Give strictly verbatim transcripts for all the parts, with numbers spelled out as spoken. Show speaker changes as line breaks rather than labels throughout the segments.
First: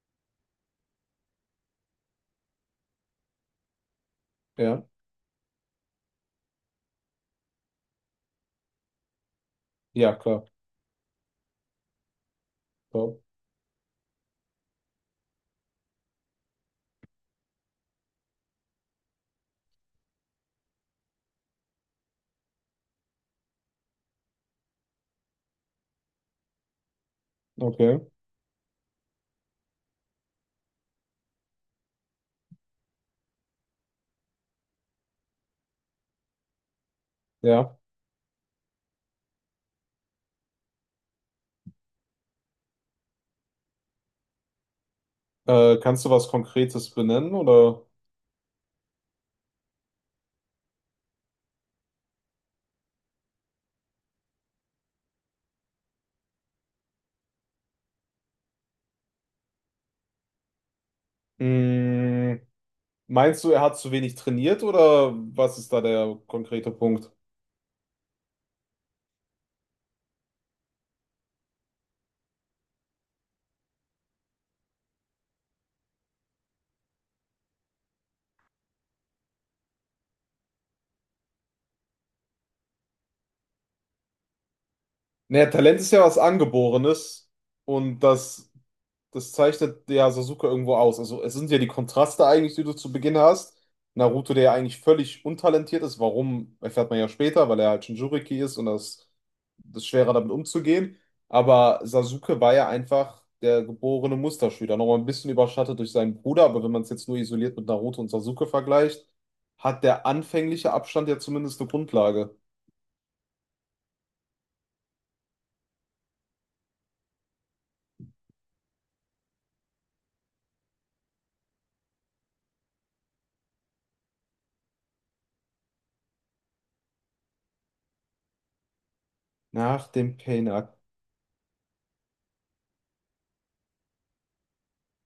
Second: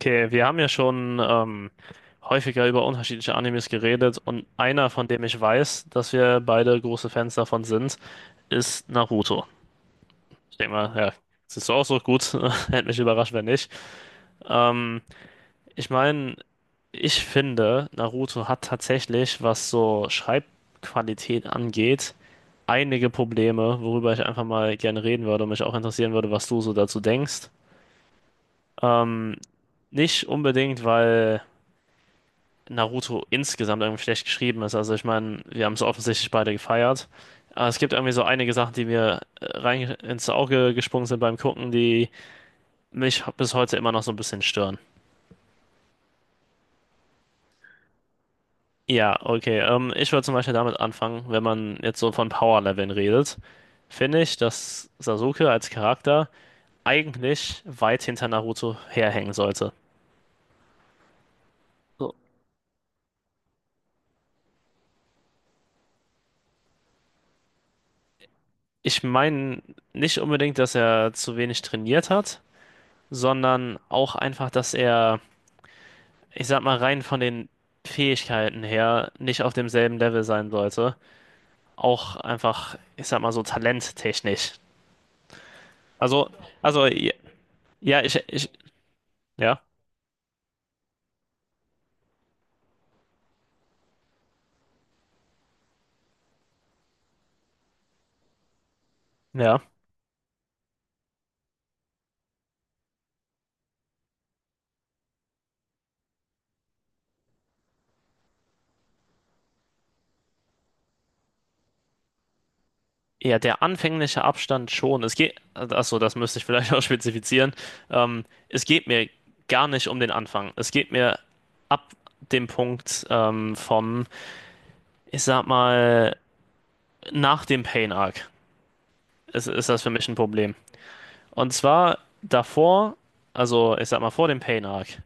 Okay, wir haben ja schon ähm, häufiger über unterschiedliche Animes geredet und
Ja,
einer, von dem ich weiß, dass wir beide große Fans davon sind, ist Naruto.
ja, klar.
Ich denke mal, ja, siehst du auch so gut. Hätte mich
Ja,
überrascht, wenn nicht. Ähm, ich meine, ich finde, Naruto hat tatsächlich, was so Schreibqualität angeht, einige Probleme, worüber ich einfach mal gerne reden würde und mich auch interessieren würde, was du so dazu denkst.
okay,
Ähm, nicht unbedingt, weil Naruto insgesamt irgendwie schlecht geschrieben ist. Also ich meine, wir haben es offensichtlich beide gefeiert. Aber
ja.
es gibt irgendwie so einige Sachen, die mir äh, rein ins Auge gesprungen sind beim Gucken, die mich bis heute immer noch so ein bisschen stören.
Äh, kannst du was Konkretes benennen oder
Ja, okay. Ähm, ich würde zum Beispiel damit anfangen, wenn man jetzt so von Power-Leveln redet, finde ich, dass Sasuke als Charakter eigentlich weit hinter Naruto herhängen sollte. So.
mm, meinst du, er hat zu wenig trainiert oder was ist da der konkrete Punkt?
Ich meine nicht unbedingt, dass er zu wenig trainiert hat, sondern auch einfach, dass er, ich sag mal, rein von den Fähigkeiten her nicht auf demselben Level sein sollte. Auch einfach, ich sag mal so talenttechnisch.
Naja, Talent ist ja was
Also, also, ja,
Angeborenes und
ja, ich,
das,
ich,
das
ja,
zeichnet ja Sasuke irgendwo aus. Also es sind ja die Kontraste eigentlich, die du zu Beginn hast. Naruto, der ja eigentlich völlig untalentiert ist, warum, erfährt man ja später, weil er halt Jinchuriki ist und das,
ja.
das ist schwerer damit umzugehen. Aber Sasuke war ja einfach der geborene Musterschüler. Nochmal ein bisschen überschattet durch seinen Bruder, aber wenn man es jetzt nur isoliert mit Naruto und Sasuke vergleicht, hat der anfängliche Abstand ja zumindest eine Grundlage.
Ja, der anfängliche Abstand schon. Es geht, achso, das müsste ich vielleicht auch spezifizieren. Ähm, es geht mir gar nicht um den Anfang. Es geht mir ab dem Punkt, ähm, vom, ich sag mal, nach dem Pain Arc ist, ist das
Nach
für mich ein
dem
Problem.
Pain-Arc.
Und zwar davor, also ich sag mal vor dem Pain-Arc,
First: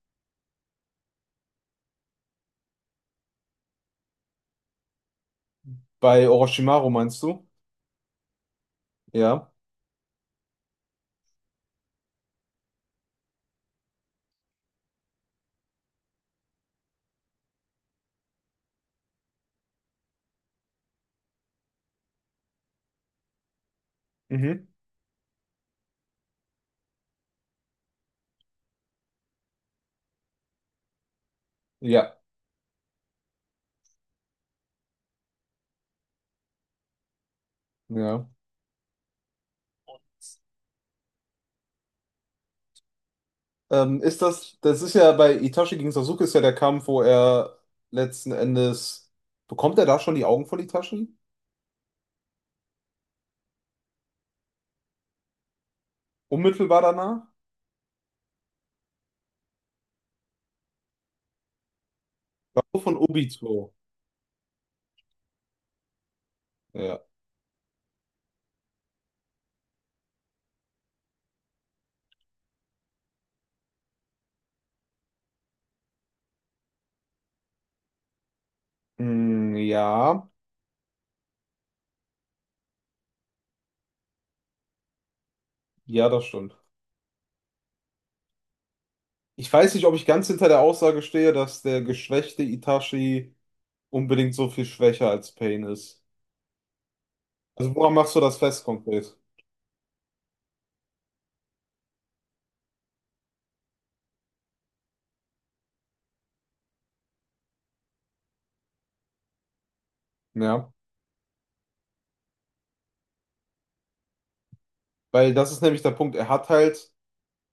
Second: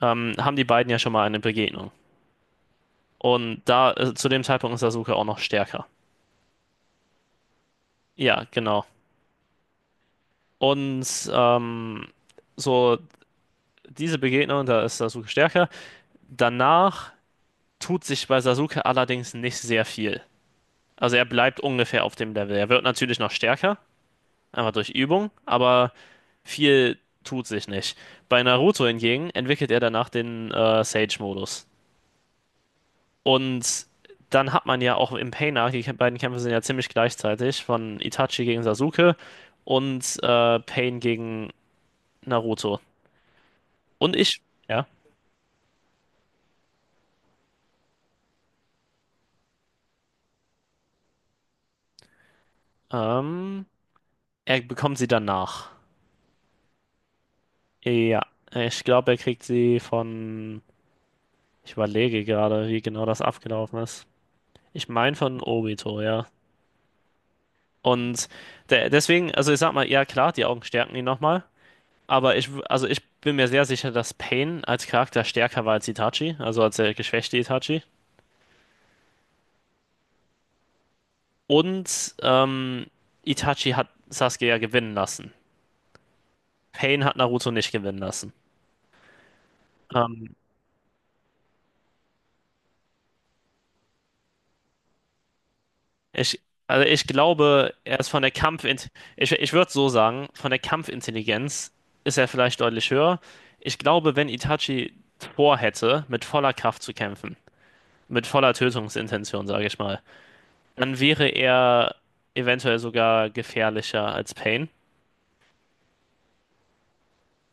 ähm, haben die beiden ja schon mal eine Begegnung. Und da, äh, zu dem Zeitpunkt ist Sasuke auch noch stärker.
Bei Orochimaru meinst du?
Ja, genau.
Ja.
Und ähm, so diese Begegnung, da ist Sasuke stärker. Danach tut sich bei Sasuke allerdings nicht sehr viel. Also er bleibt ungefähr auf dem Level. Er wird natürlich noch stärker,
Mhm.
einfach durch Übung, aber viel tut sich nicht. Bei Naruto hingegen entwickelt er danach den äh, Sage-Modus.
Ja,
Und dann hat man ja auch im Pain Arc, die beiden Kämpfe sind ja ziemlich gleichzeitig, von
ja.
Itachi gegen Sasuke und äh, Pain gegen Naruto.
Ähm,
Und
ist
ich,
das, das
ja,
ist ja bei Itachi gegen Sasuke ist ja der Kampf, wo er letzten Endes, bekommt er da schon die Augen von Itachi?
ähm, er bekommt sie danach.
Unmittelbar danach?
Ja, ich glaube, er kriegt sie von, ich überlege gerade, wie
Von
genau das
Obito.
abgelaufen ist. Ich meine von Obito, ja.
Ja.
Und de deswegen, also ich sag mal, ja klar, die Augen stärken ihn nochmal. Aber ich, w- also ich bin mir sehr sicher, dass Pain als Charakter stärker war als Itachi, also als der geschwächte Itachi.
Mm, ja,
Und ähm, Itachi hat Sasuke ja gewinnen lassen.
ja, das stimmt.
Pain hat Naruto nicht gewinnen lassen.
Ich weiß nicht, ob ich ganz
Ähm,
hinter der Aussage stehe, dass der geschwächte Itachi unbedingt so viel schwächer als Pain ist.
ich, also ich
Also
glaube,
woran
er ist
machst du
von der
das fest
Kampfint,
konkret?
ich, ich würde so sagen, von der Kampfintelligenz ist er vielleicht deutlich höher. Ich glaube, wenn Itachi vorhätte, mit voller Kraft zu kämpfen, mit voller Tötungsintention, sage ich mal,
Ja.
dann wäre er eventuell sogar gefährlicher als Pain.
Weil das ist nämlich der Punkt, er hat halt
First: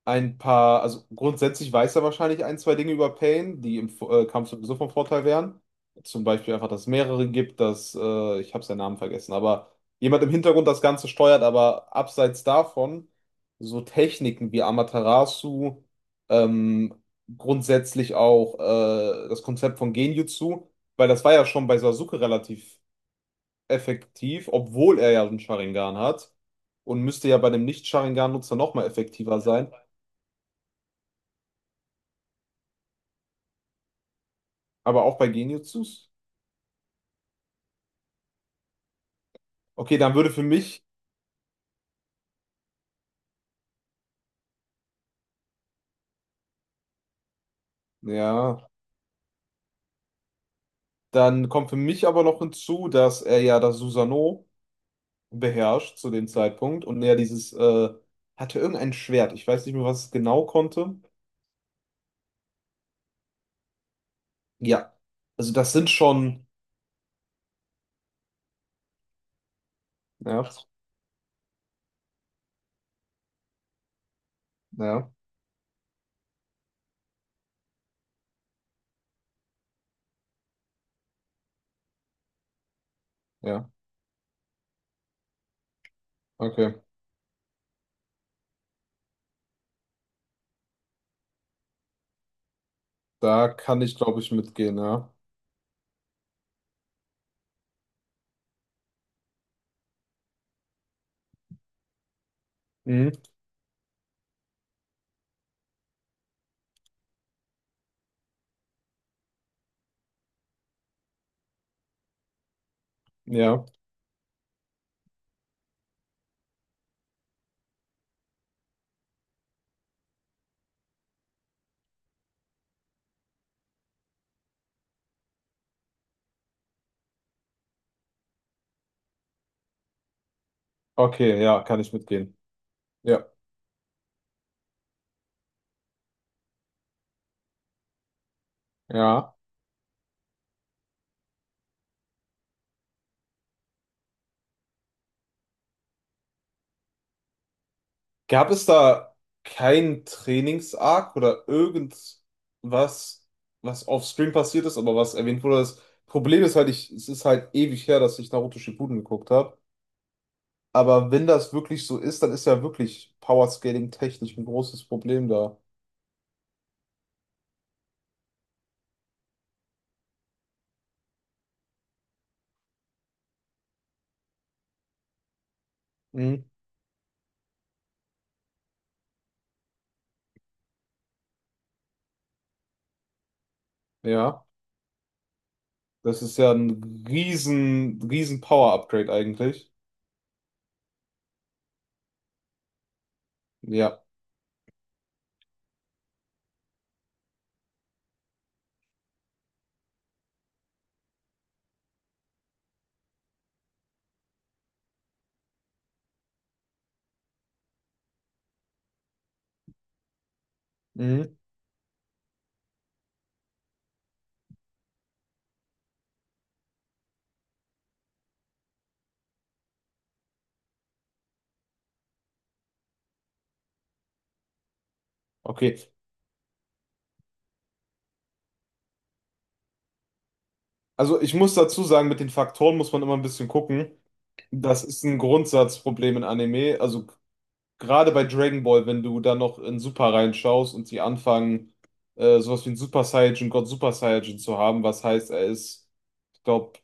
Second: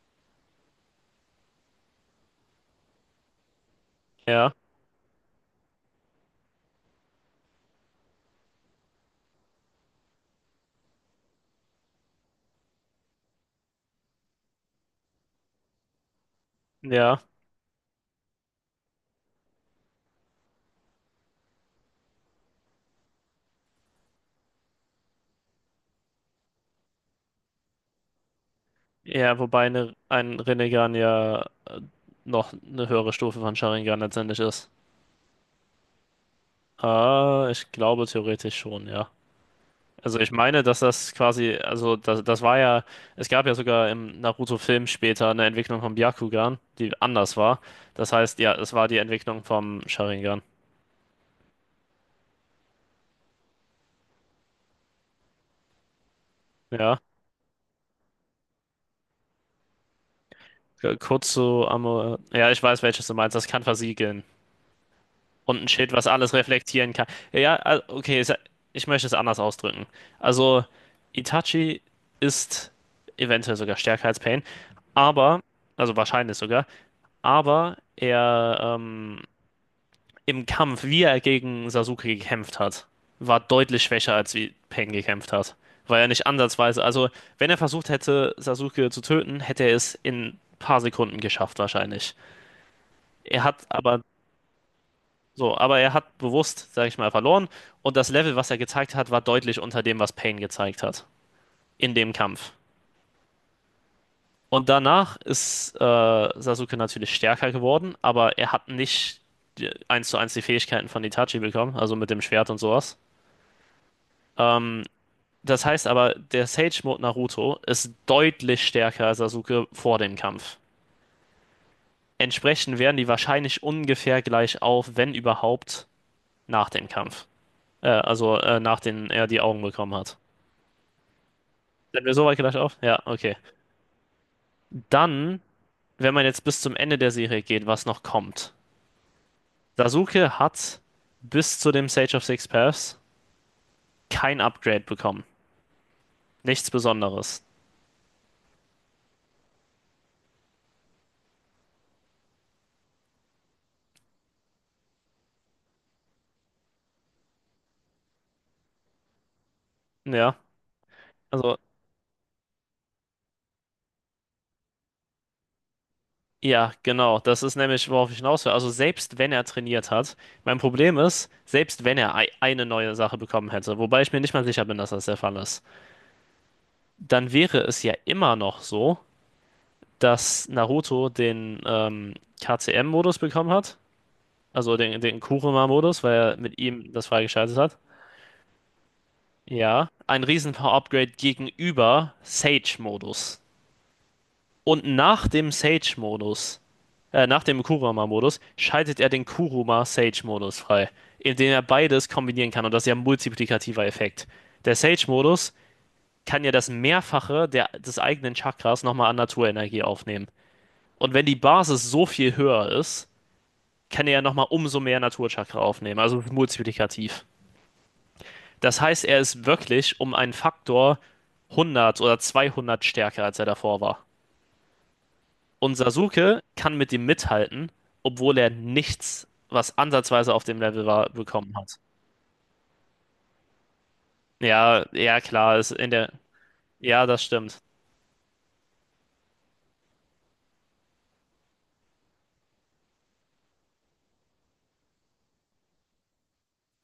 ein paar, also grundsätzlich weiß er wahrscheinlich ein, zwei Dinge über Pain, die im Vo- äh, Kampf
Ja,
sowieso von Vorteil wären. Zum Beispiel einfach, dass es mehrere gibt, dass, äh, ich habe seinen Namen vergessen, aber jemand im Hintergrund das Ganze steuert, aber abseits davon so Techniken wie Amaterasu, ähm,
ja.
grundsätzlich auch äh, das Konzept von Genjutsu, weil das war ja schon bei Sasuke relativ effektiv, obwohl er ja einen Sharingan hat und müsste ja bei dem Nicht-Sharingan-Nutzer nochmal
Ja,
effektiver
wobei
sein.
eine, ein Rinnegan ja noch eine höhere Stufe von Sharingan letztendlich ist.
Aber auch bei Genjutsus?
Ah, ich glaube theoretisch schon, ja.
Okay, dann
Also
würde
ich
für
meine, dass
mich,
das quasi, also das, das war ja, es gab ja sogar im Naruto-Film später eine Entwicklung vom Byakugan, die anders war. Das heißt, ja,
ja,
es war die Entwicklung vom Sharingan.
dann kommt für mich aber noch hinzu, dass er ja das Susanoo beherrscht zu dem Zeitpunkt
Ja,
und er dieses, äh, hatte irgendein Schwert. Ich weiß nicht mehr, was es genau
k-
konnte.
kurz zu Amor, ja, ich weiß, welches du meinst, das kann versiegeln.
Ja, also
Und ein
das sind
Schild, was alles
schon,
reflektieren kann. Ja, ah, okay, es- ich möchte es anders ausdrücken.
ja,
Also, Itachi ist eventuell sogar stärker als Pain,
ja,
aber, also wahrscheinlich sogar, aber er, ähm, im Kampf, wie er gegen Sasuke gekämpft hat, war
ja,
deutlich schwächer, als wie Pain gekämpft hat. Weil er nicht
okay.
ansatzweise, also wenn er versucht hätte, Sasuke zu töten, hätte er es in ein paar Sekunden geschafft, wahrscheinlich. Er
Da
hat
kann ich,
aber
glaube ich, mitgehen, ja.
So, aber er hat bewusst, sag ich mal, verloren. Und das Level, was er gezeigt hat, war deutlich unter dem, was Pain gezeigt hat. In dem Kampf.
Mhm.
Und danach ist äh, Sasuke natürlich stärker geworden, aber er hat nicht die- eins zu eins die Fähigkeiten von Itachi bekommen, also mit dem Schwert und sowas.
Ja,
Ähm, das heißt aber, der Sage-Mode Naruto ist deutlich stärker als Sasuke vor dem Kampf. Entsprechend wären die wahrscheinlich ungefähr gleich auf, wenn überhaupt, nach dem Kampf. Äh, also äh, nachdem er die Augen bekommen hat.
okay, ja, kann ich
Sind wir so
mitgehen.
weit gleich auf? Ja,
Ja,
okay. Dann, wenn man jetzt bis zum Ende der Serie geht, was noch kommt.
ja.
Sasuke hat bis zu dem Sage of Six Paths kein Upgrade bekommen. Nichts Besonderes.
Gab es da keinen Trainings-Arc oder irgendwas, was offscreen passiert ist, aber was erwähnt wurde? Das Problem ist halt, ich, es ist halt ewig her, dass ich Naruto Shippuden geguckt habe.
Ja,
Aber wenn das
also,
wirklich so ist, dann ist ja wirklich Powerscaling technisch ein großes Problem da.
ja, genau. Das ist nämlich, worauf ich hinaus will. Also, selbst wenn er trainiert hat, mein Problem ist, selbst wenn er ei- eine neue Sache bekommen hätte, wobei ich mir nicht mal sicher bin, dass das der Fall ist,
Mhm.
dann wäre es ja immer noch so, dass Naruto den, ähm, K C M-Modus bekommen hat.
Ja,
Also den, den Kuruma-Modus, weil
das
er
ist ja
mit ihm
ein
das freigeschaltet hat.
riesen, riesen Power-Upgrade eigentlich.
Ja. Ein Riesen-Power-Upgrade gegenüber Sage-Modus.
Ja.
Und nach dem Sage-Modus, äh, nach dem Kuruma-Modus, schaltet er den Kuruma-Sage-Modus frei, indem er beides kombinieren kann. Und das ist ja ein multiplikativer Effekt. Der Sage-Modus kann ja das Mehrfache der, des eigenen Chakras nochmal an Naturenergie aufnehmen. Und wenn
Mhm.
die Basis so viel höher ist, kann er ja nochmal umso mehr Naturchakra aufnehmen. Also multiplikativ. Das heißt, er ist wirklich um einen Faktor hundert oder zweihundert stärker, als er davor war. Und
Okay.
Sasuke kann mit ihm mithalten, obwohl er nichts, was ansatzweise auf dem Level war,
Also ich muss
bekommen hat.
dazu sagen, mit den Faktoren muss man immer ein bisschen gucken. Das
Ja,
ist ein
ja, klar, ist in der.
Grundsatzproblem in Anime. Also
Ja, das stimmt.
gerade bei Dragon Ball, wenn du da noch in Super reinschaust und sie anfangen, äh, sowas wie einen Super Saiyajin, Gott Super Saiyajin zu haben, was heißt, er ist, ich glaube,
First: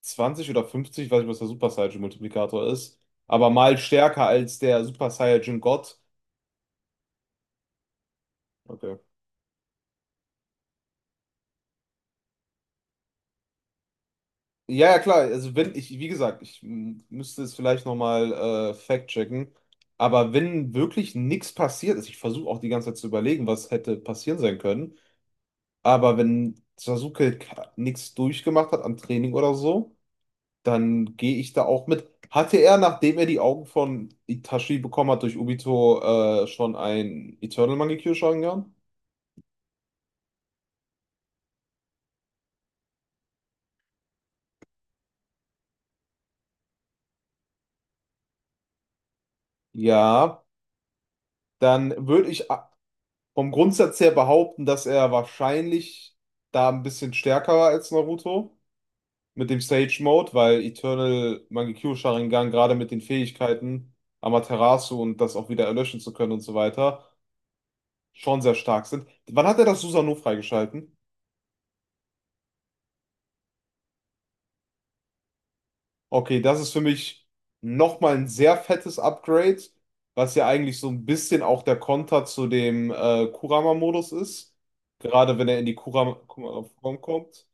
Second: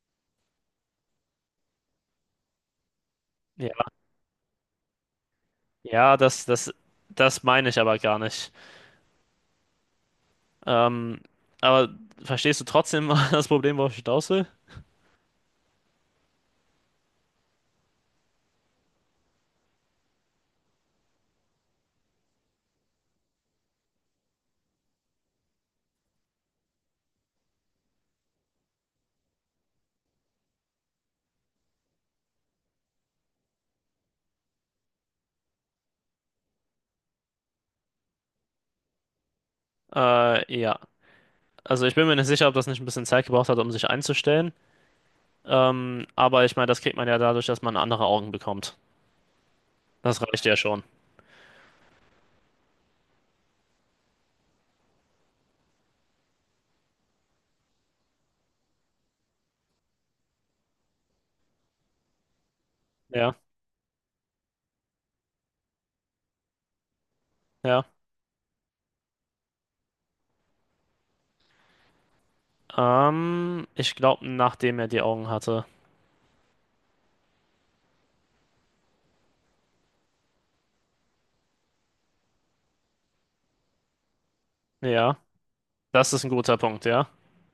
zwanzig oder fünfzig, weiß nicht, was der Super Saiyajin-Multiplikator ist, aber
Ja,
mal stärker als der Super Saiyajin Gott.
ja, das, das, das meine ich aber gar nicht.
Okay.
Ähm, aber verstehst du trotzdem das Problem, worauf ich hinaus will?
Ja, ja, klar. Also wenn ich, wie gesagt, ich m, müsste es vielleicht nochmal äh, fact-checken. Aber wenn wirklich nichts passiert ist, ich versuche auch die ganze Zeit zu überlegen, was hätte passieren sein können. Aber wenn Sasuke nichts durchgemacht hat am Training oder so, dann gehe ich da auch mit. Hatte er, nachdem er die Augen von Itachi bekommen hat durch Obito, äh, schon ein Eternal Mangekyo Sharingan?
Äh, ja. Also ich bin mir nicht sicher, ob das nicht ein bisschen Zeit gebraucht hat, um sich einzustellen. Ähm, aber ich meine, das kriegt man ja dadurch, dass man andere Augen bekommt. Das
Ja,
reicht ja schon.
dann würde ich a- vom Grundsatz her behaupten, dass er wahrscheinlich da ein bisschen stärker war als Naruto mit dem Sage Mode, weil Eternal Mangekyo Sharingan gerade mit den
Ja,
Fähigkeiten Amaterasu und das auch wieder erlöschen zu können und so weiter
ja.
schon sehr stark sind. Wann hat er das Susanoo freigeschalten?
Ähm, ich glaube, nachdem er die Augen hatte.
Okay, das ist für mich nochmal ein sehr fettes Upgrade, was ja eigentlich so ein bisschen auch der Konter zu dem äh, Kurama-Modus ist.
Ja,
Gerade wenn er in die
das
Kurama
ist ein guter Punkt,
Kurama-Form
ja.
kommt.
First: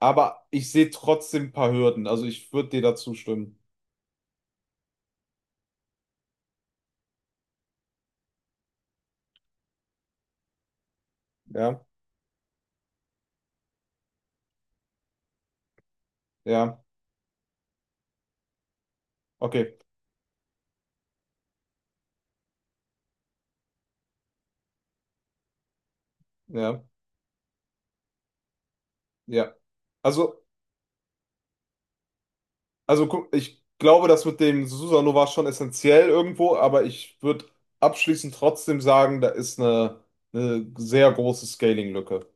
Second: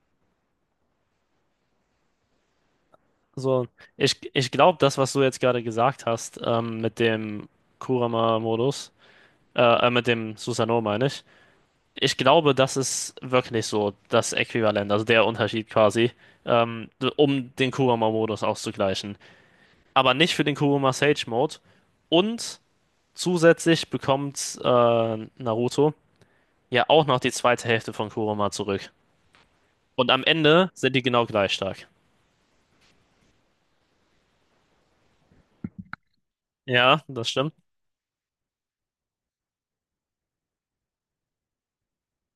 Aber ich sehe trotzdem ein paar Hürden. Also ich würde dir dazu stimmen.
So, ich, ich glaube, das, was du jetzt gerade gesagt hast, ähm, mit dem Kurama-Modus, äh, äh, mit dem Susanoo meine ich,
Ja,
ich glaube, das ist wirklich so das Äquivalent, also der Unterschied quasi,
ja,
ähm, d- um den Kurama-Modus auszugleichen.
okay,
Aber nicht für den Kurama-Sage-Mode und zusätzlich bekommt äh, Naruto
ja,
ja auch noch die zweite Hälfte von Kurama zurück.
ja.
Und am
Also.
Ende sind die genau gleich stark.
Also guck, ich glaube, das mit dem Susanoo war schon essentiell irgendwo, aber
Ja,
ich
das
würde
stimmt.
abschließend trotzdem sagen, da ist eine, eine sehr große Scaling-Lücke.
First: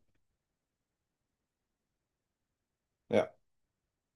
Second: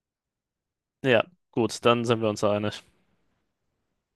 Ja, gut, dann sind wir uns einig.
Ja.